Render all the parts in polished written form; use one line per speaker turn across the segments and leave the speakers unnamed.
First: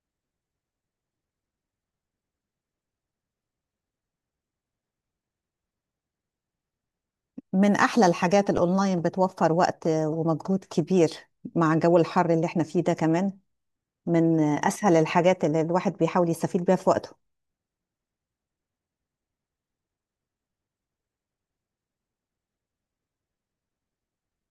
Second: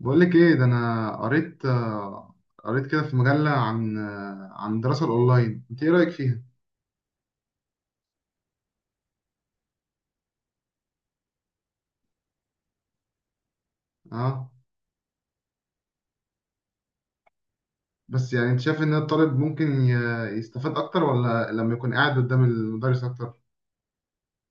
بقول لك ايه ده انا قريت قريت كده في مجلة عن عن الدراسة الاونلاين. انت ايه رأيك فيها؟
من احلى الحاجات الاونلاين بتوفر وقت ومجهود كبير مع جو الحر اللي احنا فيه ده كمان. من
اه،
اسهل الحاجات اللي الواحد بيحاول يستفيد بيها في وقته.
بس يعني انت شايف ان الطالب ممكن يستفاد اكتر ولا لما يكون قاعد قدام المدرس اكتر؟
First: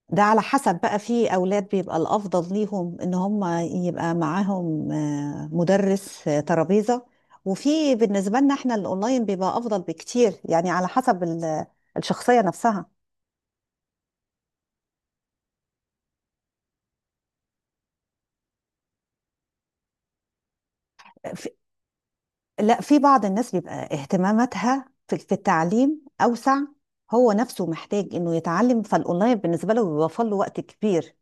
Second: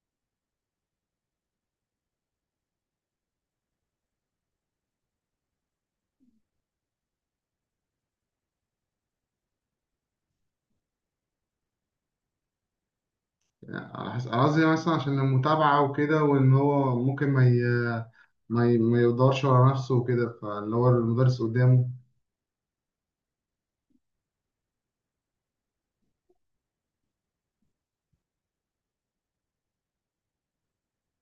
ده على حسب بقى، في اولاد بيبقى الافضل ليهم ان هم يبقى معاهم مدرس، ترابيزة. وفي بالنسبة لنا احنا الاونلاين بيبقى افضل بكتير، يعني على حسب الشخصية نفسها.
يعني على حسب، أنا قصدي مثلا عشان المتابعة وكده، وان هو ممكن ما يدورش ورا نفسه وكده، فاللي هو المدرس قدامه.
لا، في بعض الناس بيبقى اهتماماتها في التعليم أوسع. هو نفسه محتاج إنه يتعلم، فالأونلاين بالنسبة له بيوفر له وقت كبير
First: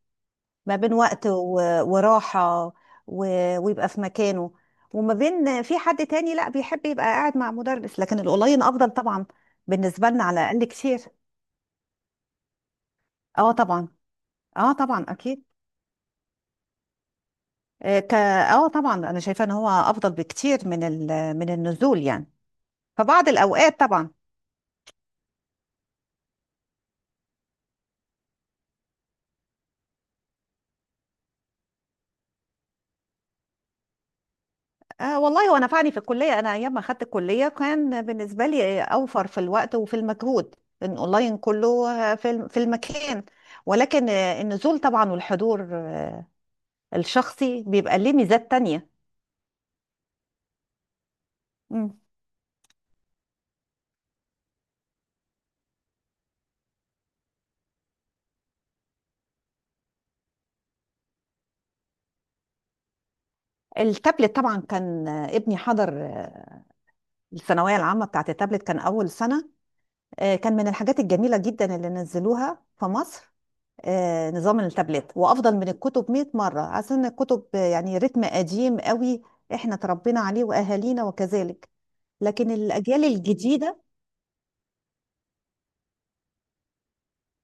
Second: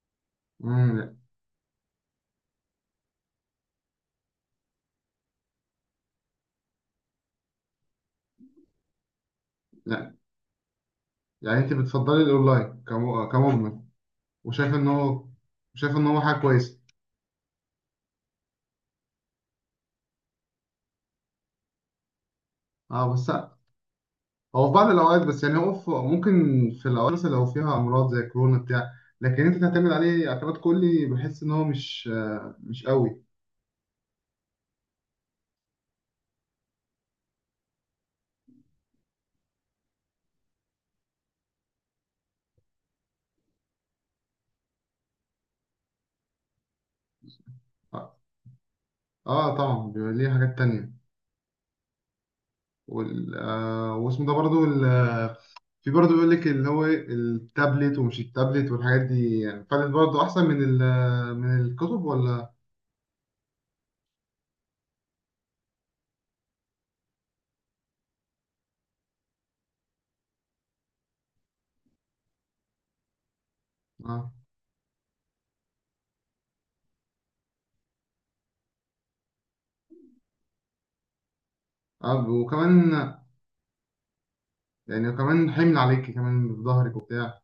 ما بين
امم
وقت وراحة ويبقى في مكانه، وما بين في حد تاني لا بيحب يبقى قاعد مع مدرس، لكن الأونلاين أفضل طبعا بالنسبة
يعني،
لنا على الأقل كتير.
انت بتفضلي الاونلاين
اه
كمجمل؟
طبعا. اه
وشايف ان
طبعا
هو،
أكيد.
شايف ان هو حاجة كويسة؟
آه، ك اه طبعا أنا شايفة إن هو أفضل بكتير من النزول يعني.
اه بس،
فبعض الأوقات طبعا.
هو في بعض الأوقات، بس يعني هو في ممكن، في الأوقات مثلا لو فيها أمراض زي كورونا بتاع لكن أنت تعتمد عليه اعتماد كلي بحس إن هو مش مش قوي.
آه والله هو نفعني في الكلية، أنا أيام ما أخدت الكلية كان بالنسبة لي أوفر في الوقت وفي المجهود، لأن أونلاين كله في في المكان، ولكن النزول طبعا والحضور الشخصي بيبقى ليه
آه،
ميزات تانية.
طبعا بيبقى ليه حاجات تانية.
مم.
وال واسمه ده برضو ال آه، في برضو بيقول لك اللي هو إيه، التابلت ومش التابلت والحاجات دي، يعني فالت برضو أحسن من ال آه، من الكتب ولا؟
التابلت طبعا كان، ابني حضر الثانوية العامة بتاعت التابلت، كان أول سنة. كان من الحاجات الجميلة جدا اللي نزلوها في مصر،
آه.
نظام التابلت، وافضل من الكتب 100 مره، عشان الكتب يعني رتم قديم قوي، احنا تربينا عليه واهالينا وكذلك،
آه،
لكن
وكمان،
الاجيال الجديده.
يعني وكمان حمل عليكي كمان في ظهرك وبتاع.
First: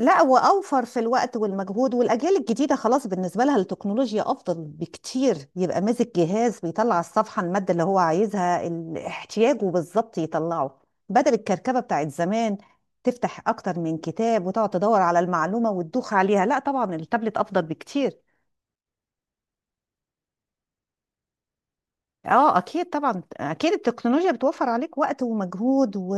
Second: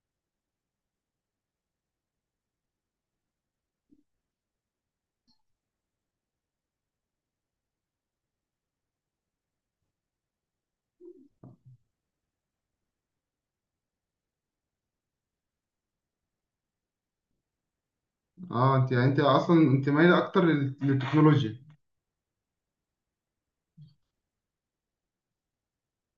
لا، واوفر في الوقت والمجهود، والاجيال الجديده خلاص بالنسبه لها التكنولوجيا افضل بكتير، يبقى ماسك جهاز بيطلع على الصفحه، الماده اللي هو عايزها احتياجه بالظبط يطلعه، بدل الكركبه بتاعت زمان تفتح اكتر من كتاب وتقعد تدور على المعلومه وتدوخ عليها. لا طبعا التابلت افضل بكتير.
اه انت، يعني انت اصلا انت مايله اكتر للتكنولوجيا.
اه اكيد طبعا، اكيد التكنولوجيا بتوفر عليك وقت ومجهود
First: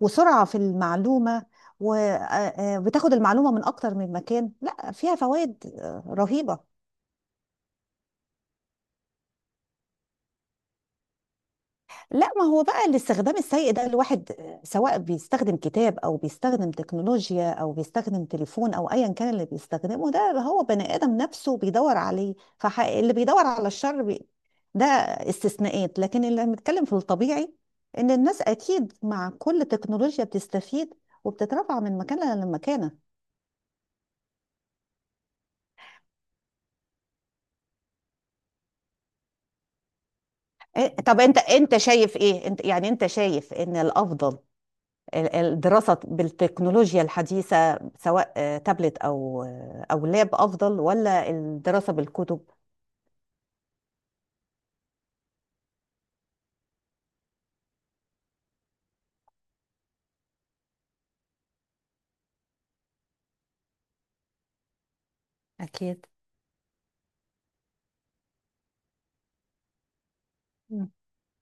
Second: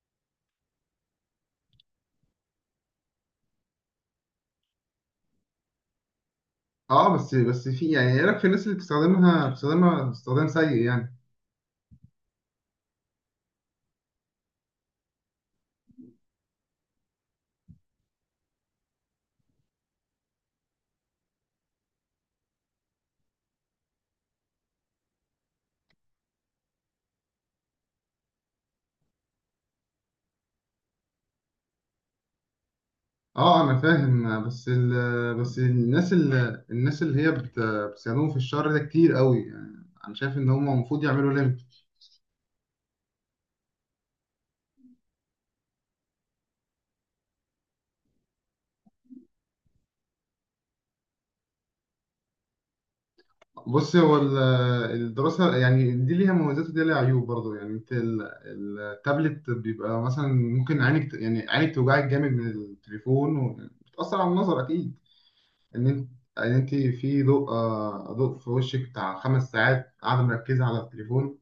وسرعة في المعلومة، وبتاخد المعلومة من اكتر من مكان، لا فيها فوائد رهيبة.
اه بس، بس في، يعني ايه رايك في الناس اللي بتستخدمها، بتستخدمها استخدام سيء يعني؟
لا، ما هو بقى الاستخدام السيء ده، الواحد سواء بيستخدم كتاب او بيستخدم تكنولوجيا او بيستخدم تليفون او ايا كان اللي بيستخدمه، ده اللي هو بني ادم نفسه بيدور عليه، فاللي بيدور على الشر ده استثناءات، لكن اللي بنتكلم في الطبيعي ان الناس اكيد مع كل تكنولوجيا بتستفيد، وبتترفع من مكانها لمكانها.
اه انا فاهم بس ال، بس الناس اللي، الناس اللي هي بتستخدمهم في الشر ده كتير قوي. يعني انا شايف ان هم
إيه،
المفروض
طب
يعملوا
انت
ليميت.
انت شايف ايه، انت يعني انت شايف ان الافضل الدراسة بالتكنولوجيا الحديثة سواء تابلت أو لاب أفضل، ولا الدراسة بالكتب؟
بص هو الدراسه يعني دي ليها مميزات ودي ليها عيوب برضه. يعني انت التابلت بيبقى مثلا ممكن عينك يعني عينك توجعك جامد من التليفون، وبتأثر على النظر اكيد. ان
أكيد.
انت ان انت في ضوء، ضوء في وشك بتاع 5 ساعات قاعده مركزه على
مم.
التليفون،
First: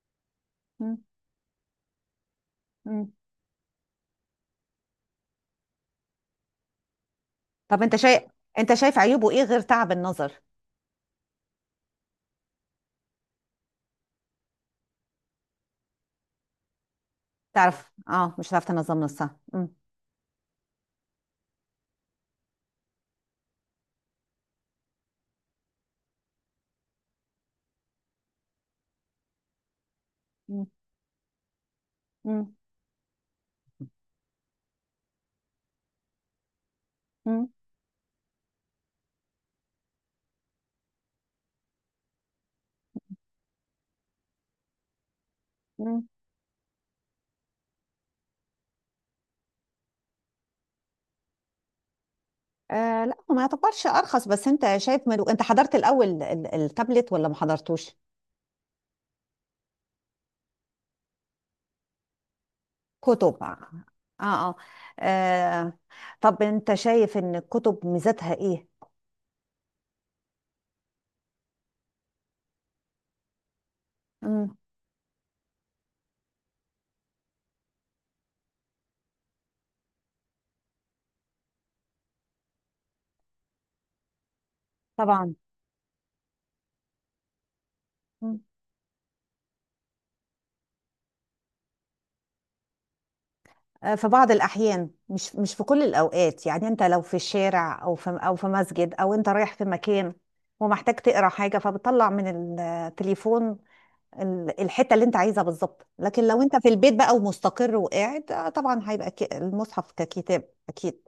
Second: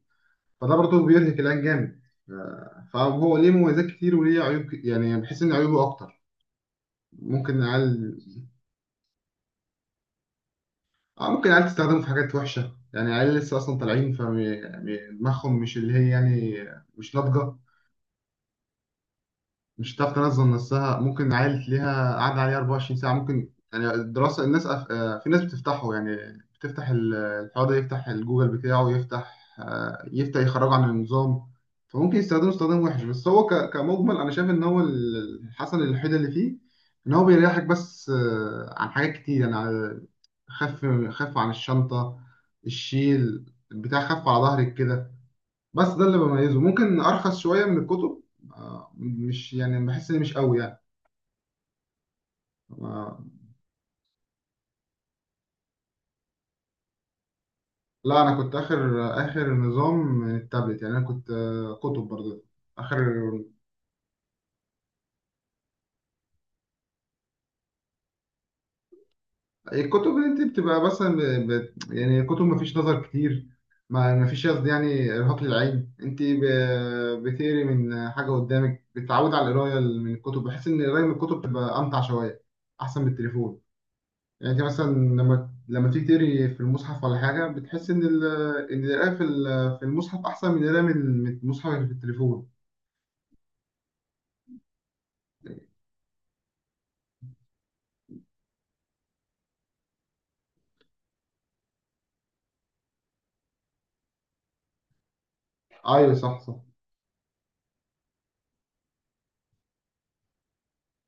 فده
مم.
برضه بيرهق العين جامد.
مم.
فهو ليه مميزات كتير وليه عيوب يعني بحس ان عيوبه اكتر. ممكن
طب أنت
العيال،
شايف أنت شايف عيوبه إيه غير تعب النظر؟
ممكن العيال تستخدمه في حاجات وحشه. يعني العيال لسه اصلا طالعين، فدماغهم مش اللي هي يعني مش ناضجه.
تعرف أه مش هتعرف تنظم نصها. مم.
مش هتعرف تنظم نفسها، ممكن عيل ليها قاعدة عليه 24 ساعة. ممكن يعني الدراسة الناس أف... آه، في ناس بتفتحه، يعني بتفتح الحوار ده، يفتح الجوجل بتاعه، يفتح يفتح
مم.
يخرجه عن النظام. فممكن يستخدمه
مم.
استخدام وحش. بس هو كمجمل أنا شايف إن هو الحسن الوحيد اللي فيه إن هو
مم.
بيريحك بس عن حاجات كتير. يعني خف عن الشنطة، الشيل بتاع، خف على ظهرك كده. بس ده
مم.
اللي بميزه، ممكن ارخص شويه من الكتب. مش يعني بحس ان مش قوي يعني.
آه لا
آه،
هو ما يعتبرش أرخص، بس أنت شايف أنت حضرت الأول التابلت ولا ما حضرتوش؟
لا انا كنت اخر، اخر نظام من التابلت. يعني انا كنت، كتب برضه. اخر
كتب آه. آه, آه. طب أنت شايف إن الكتب ميزتها إيه؟
الكتب، اللي انت بتبقى مثلا يعني كتب، ما فيش نظر كتير، ما فيش
مم.
قصدي يعني ارهاق للعين. انت بتقري من حاجه قدامك، بتتعود على القرايه من الكتب. بحس ان القرايه من الكتب بتبقى امتع شويه، احسن من التليفون. يعني انت مثلا
طبعا.
لما تيجي تقري في المصحف ولا حاجه، بتحس ان ال...
مم.
ان القراءه في ال... في المصحف احسن من القراءه من، من المصحف اللي في التليفون.
في بعض الأحيان، مش في كل الأوقات، يعني أنت لو في الشارع أو في مسجد أو أنت رايح في مكان ومحتاج تقرأ حاجة، فبتطلع من التليفون الحتة اللي أنت عايزها بالظبط،
ايوه،
لكن
صح
لو
صح.
أنت في البيت بقى ومستقر وقاعد، طبعا هيبقى المصحف ككتاب أكيد.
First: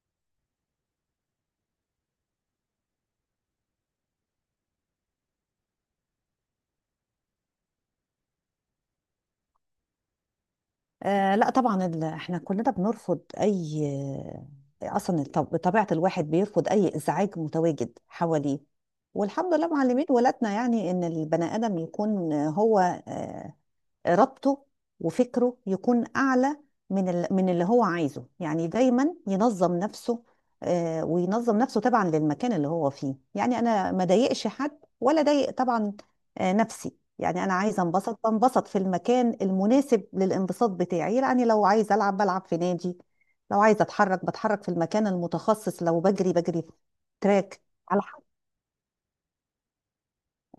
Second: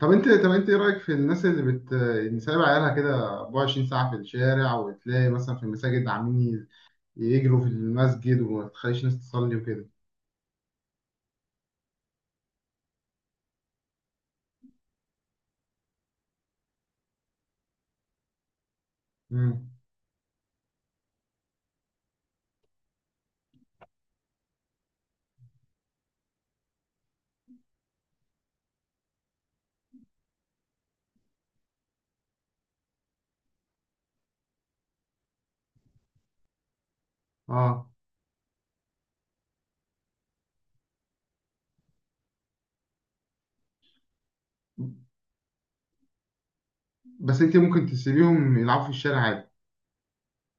طب انت، طب انت ايه رايك في الناس اللي بت، اللي سايبه عيالها كده 24 ساعه في الشارع، وتلاقي مثلا في المساجد عاملين يجروا في المسجد، وما تخليش الناس تصلي وكده؟
آه لا طبعا، احنا كلنا بنرفض اي، اصلا بطبيعه الواحد بيرفض اي ازعاج متواجد حواليه، والحمد لله
امم.
معلمين ولادنا، يعني ان البني ادم يكون هو آه، ربطه وفكره يكون أعلى من اللي هو عايزه، يعني دايما ينظم نفسه، وينظم نفسه طبعا للمكان اللي هو فيه، يعني أنا ما ضايقش حد ولا ضايق طبعا نفسي، يعني أنا عايزة
اه
أنبسط بنبسط في المكان المناسب للانبساط بتاعي، يعني لو عايزة ألعب بلعب في نادي، لو عايزة أتحرك بتحرك في المكان المتخصص، لو بجري بجري في
بس انت
تراك.
ممكن
على حق.
تسيبيهم يلعبوا في الشارع عادي.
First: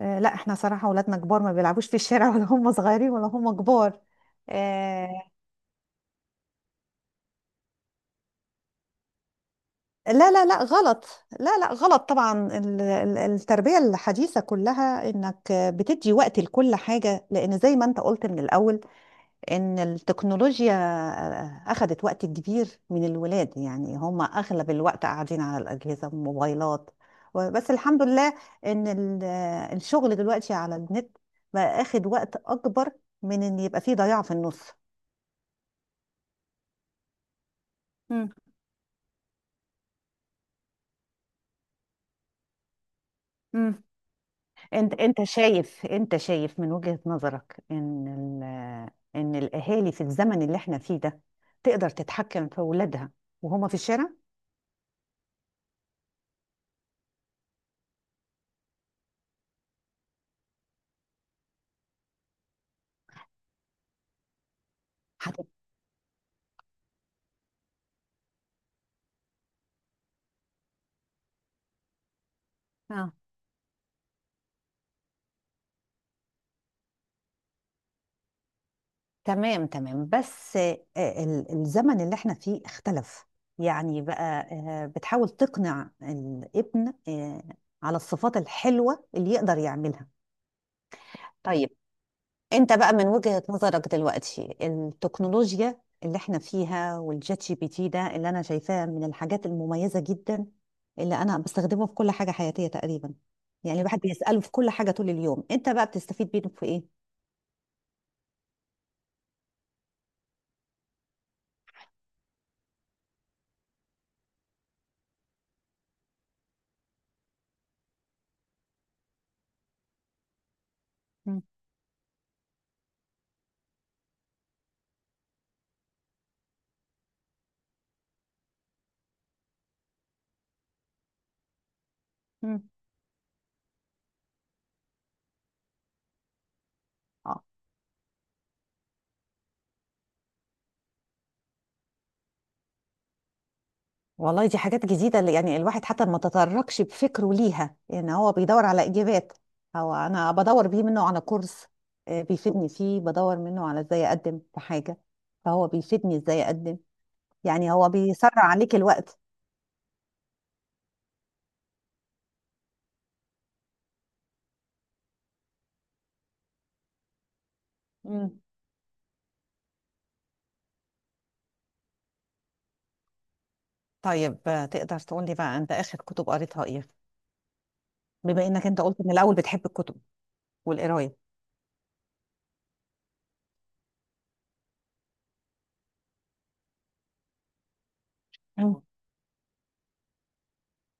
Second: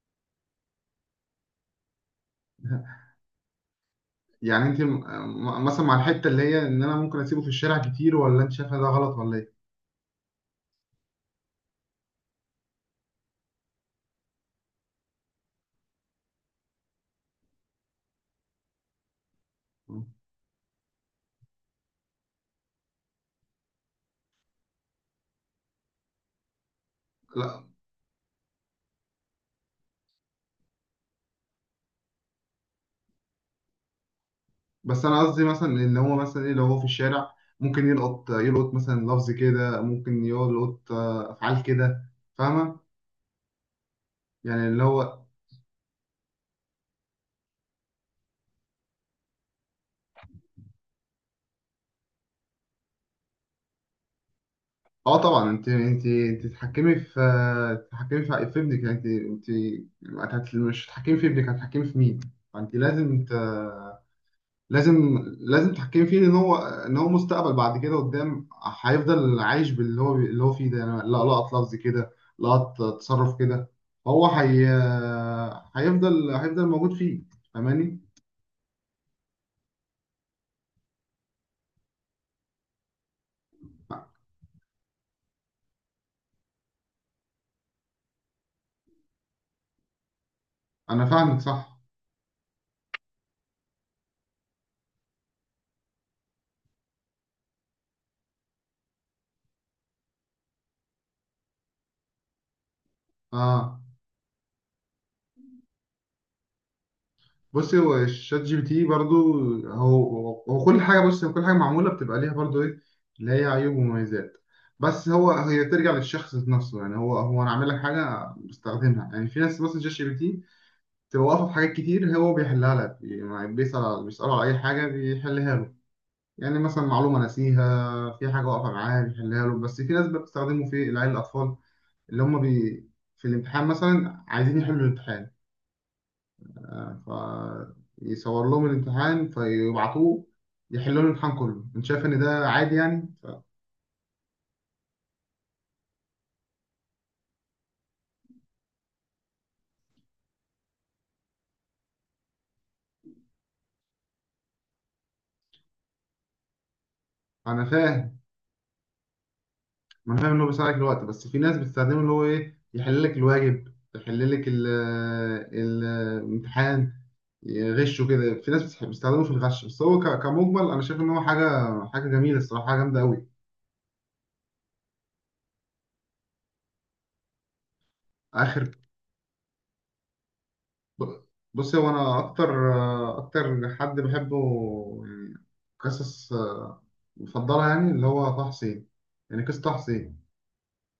لا احنا صراحة ولادنا كبار، ما بيلعبوش في الشارع، ولا هم صغيرين ولا هم كبار.
يعني انت
آه،
مثلا مع الحته اللي هي ان انا ممكن اسيبه في الشارع كتير، ولا انت شايفها ده غلط ولا
لا لا لا غلط. لا لا غلط طبعا، التربية الحديثة كلها انك بتدي وقت لكل حاجة، لان زي ما انت قلت من الاول ان
ايه؟
التكنولوجيا اخذت وقت كبير من الولاد، يعني هم اغلب الوقت قاعدين على الاجهزة والموبايلات،
لا
بس الحمد لله ان الشغل دلوقتي على النت بقى اخد وقت اكبر من ان يبقى فيه ضياع في النص.
بس انا قصدي مثلا ان هو مثلا ايه، لو هو في الشارع ممكن يلقط، يلقط مثلا لفظ كده، ممكن يلقط افعال كده. فاهمه
مم.
يعني اللي
انت
هو.
انت شايف، انت شايف من وجهة نظرك ان ال- ان الاهالي في الزمن اللي احنا فيه ده تقدر تتحكم في اولادها وهما في الشارع.
اه طبعا انت، انت تتحكمي في، تتحكمي في ابنك. يعني انت، انت مش هتتحكمي في ابنك هتتحكمي في مين؟ فانت لازم لازم
هت...
لازم تحكم فيه. ان هو، ان هو مستقبل بعد كده قدام، هيفضل عايش باللي هو، اللي هو فيه ده. يعني لا، لقط لفظ كده، لقط
اه
تصرف كده، هو هي، هيفضل موجود فيه. فاهماني؟
تمام تمام، بس الزمن اللي احنا فيه اختلف، يعني بقى بتحاول تقنع الابن على الصفات الحلوة اللي يقدر يعملها.
انا فاهمك
طيب،
صح.
انت بقى من وجهة نظرك دلوقتي التكنولوجيا اللي احنا فيها، والشات جي بي تي ده اللي انا شايفاه من الحاجات المميزة جدا، اللي انا بستخدمه في كل حاجة حياتية تقريبا، يعني
اه
الواحد بيسأله في كل حاجة طول اليوم، انت بقى بتستفيد منه في ايه؟
بصي هو الشات جي بي تي برضو، هو كل حاجه. بص، هو كل حاجه معموله بتبقى ليها برضو ايه، اللي هي عيوب ومميزات. بس هو هي ترجع للشخص نفسه. يعني هو انا عامل لك حاجه بستخدمها. يعني في ناس بس الشات جي بي تي تبقى
مم.
واقفة في حاجات كتير، هو بيحلها لك. يعني بيسأل بيسأله على أي حاجة بيحلها له. يعني مثلا معلومة ناسيها في حاجة واقفة معاه بيحلها له. بس في ناس بقى بتستخدمه في العيال، الأطفال اللي هم
مم.
بي، في الامتحان مثلا عايزين يحلوا الامتحان،
اه
فيصور لهم الامتحان فيبعتوه يحلوا لهم الامتحان كله. أنت شايف إن ده عادي يعني؟
والله دي حاجات جديدة، اللي يعني الواحد حتى ما تطرقش بفكره ليها، يعني هو بيدور على إجابات، هو أنا بدور بيه منه على كورس بيفيدني فيه، بدور منه على إزاي أقدم في حاجة، فهو بيفيدني إزاي أقدم،
أنا
يعني هو
فاهم،
بيسرع عليك الوقت.
ما أنا فاهم إن هو بيساعدك الوقت، بس في ناس بتستخدمه اللي هو إيه، يحل لك الواجب، يحل لك الامتحان، يغشوا كده.
مم.
في ناس بتحب بيستخدموه في الغش. بس هو كمجمل انا شايف ان هو حاجه، حاجه جميله الصراحه، حاجه جامده قوي.
طيب، تقدر تقول لي بقى، انت اخر كتب قريتها ايه، بما انك
اخر
انت قلت من الاول بتحب الكتب والقرايه.
ب- بص، هو انا اكتر، اكتر حد بحبه يعني، قصص مفضله، يعني اللي هو طه
مم.
حسين. يعني قصه طه حسين.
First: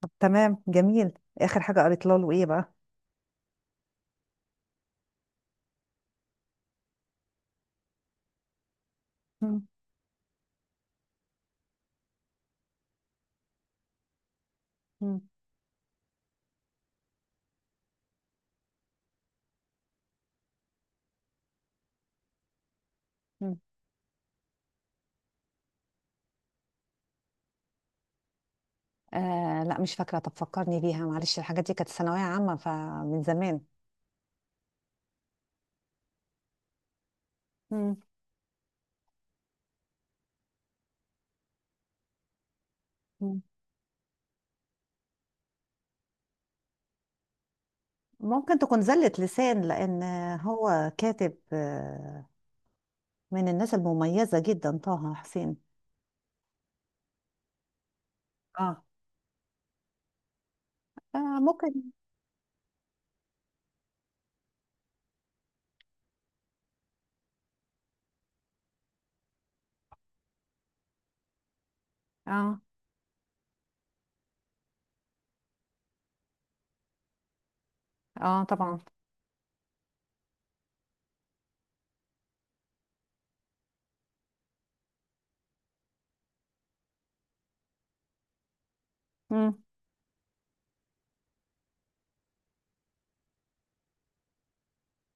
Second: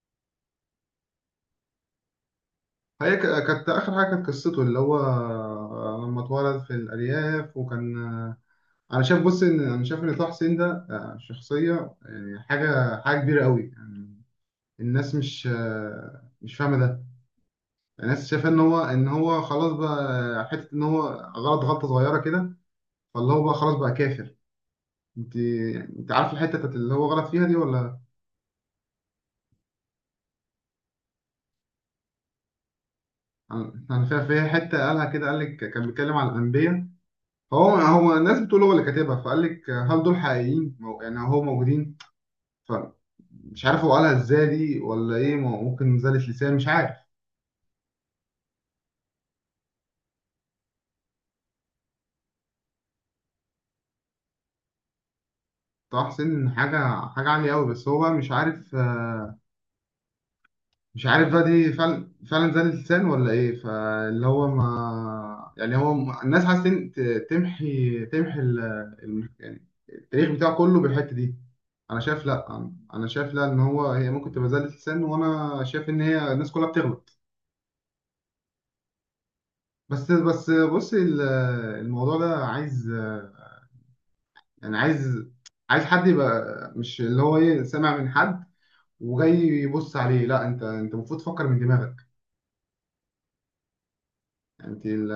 طب تمام جميل. اخر حاجه قريت له ايه بقى؟
هي كانت اخر حاجه، كانت قصته اللي هو لما اتولد في الارياف، وكان انا شايف، بص ان
مم.
انا شايف ان طه حسين ده شخصيه يعني، حاجه، حاجه كبيره قوي يعني. الناس
مم.
مش مش فاهمه ده. الناس شايفه ان هو، ان هو خلاص بقى، حته ان هو غلط غلطه صغيره كده، فاللي هو بقى
مم.
خلاص بقى كافر. انت، انت عارف الحته بتاعت اللي هو غلط فيها دي ولا؟
آه لا مش فاكرة، طب فكرني بيها معلش، الحاجات دي كانت ثانوية عامة فمن زمان.
انا فيها، فيها حته قالها كده، قال لك كان بيتكلم على الانبياء، هو
مم.
هو الناس بتقول هو اللي كاتبها، فقال لك هل دول حقيقيين يعني هو موجودين.
مم.
فمش عارف هو قالها ازاي دي ولا ايه، ممكن زلة لسان مش عارف.
ممكن تكون زلة لسان، لأن هو كاتب من الناس المميزة جدا طه حسين.
طه حسين حاجه، حاجه عاليه قوي. بس هو بقى مش عارف،
اه
مش عارف بقى دي
فممكن.
فعلا، فعلا زاد اللسان ولا ايه. فاللي هو ما، يعني هو ما، الناس عايزة تمحي ال... يعني التاريخ بتاعه كله بالحتة دي. انا شايف
اه.
لا، انا شايف لا، ان هو هي ممكن تبقى زادة لسان، وانا شايف ان هي الناس كلها بتغلط.
اه طبعا.
بس بص الموضوع ده عايز، يعني عايز، عايز حد يبقى مش اللي هو ايه سامع من حد وجاي
مم.
يبص عليه. لا انت، انت المفروض تفكر من دماغك. انت ال،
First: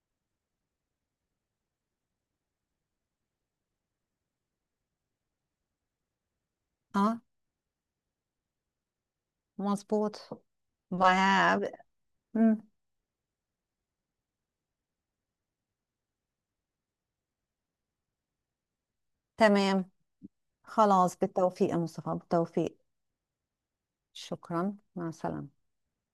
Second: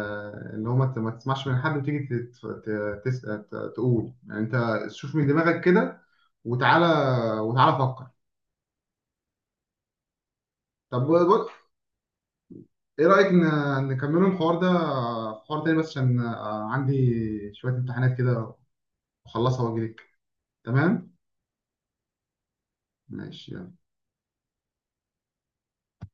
اللي هو ما تسمعش من حد وتيجي تقول. يعني انت شوف من دماغك كده وتعالى،
اه
فكر.
مظبوط.
طب بص،
وع- مم.
ايه رأيك نكملوا الحوار ده في حوار تاني، بس عشان عندي شوية امتحانات كده اخلصها
تمام.
واجيلك. تمام.
خلاص بالتوفيق يا مصطفى، بالتوفيق.
ماشي يلا.
شكرا، مع السلامة.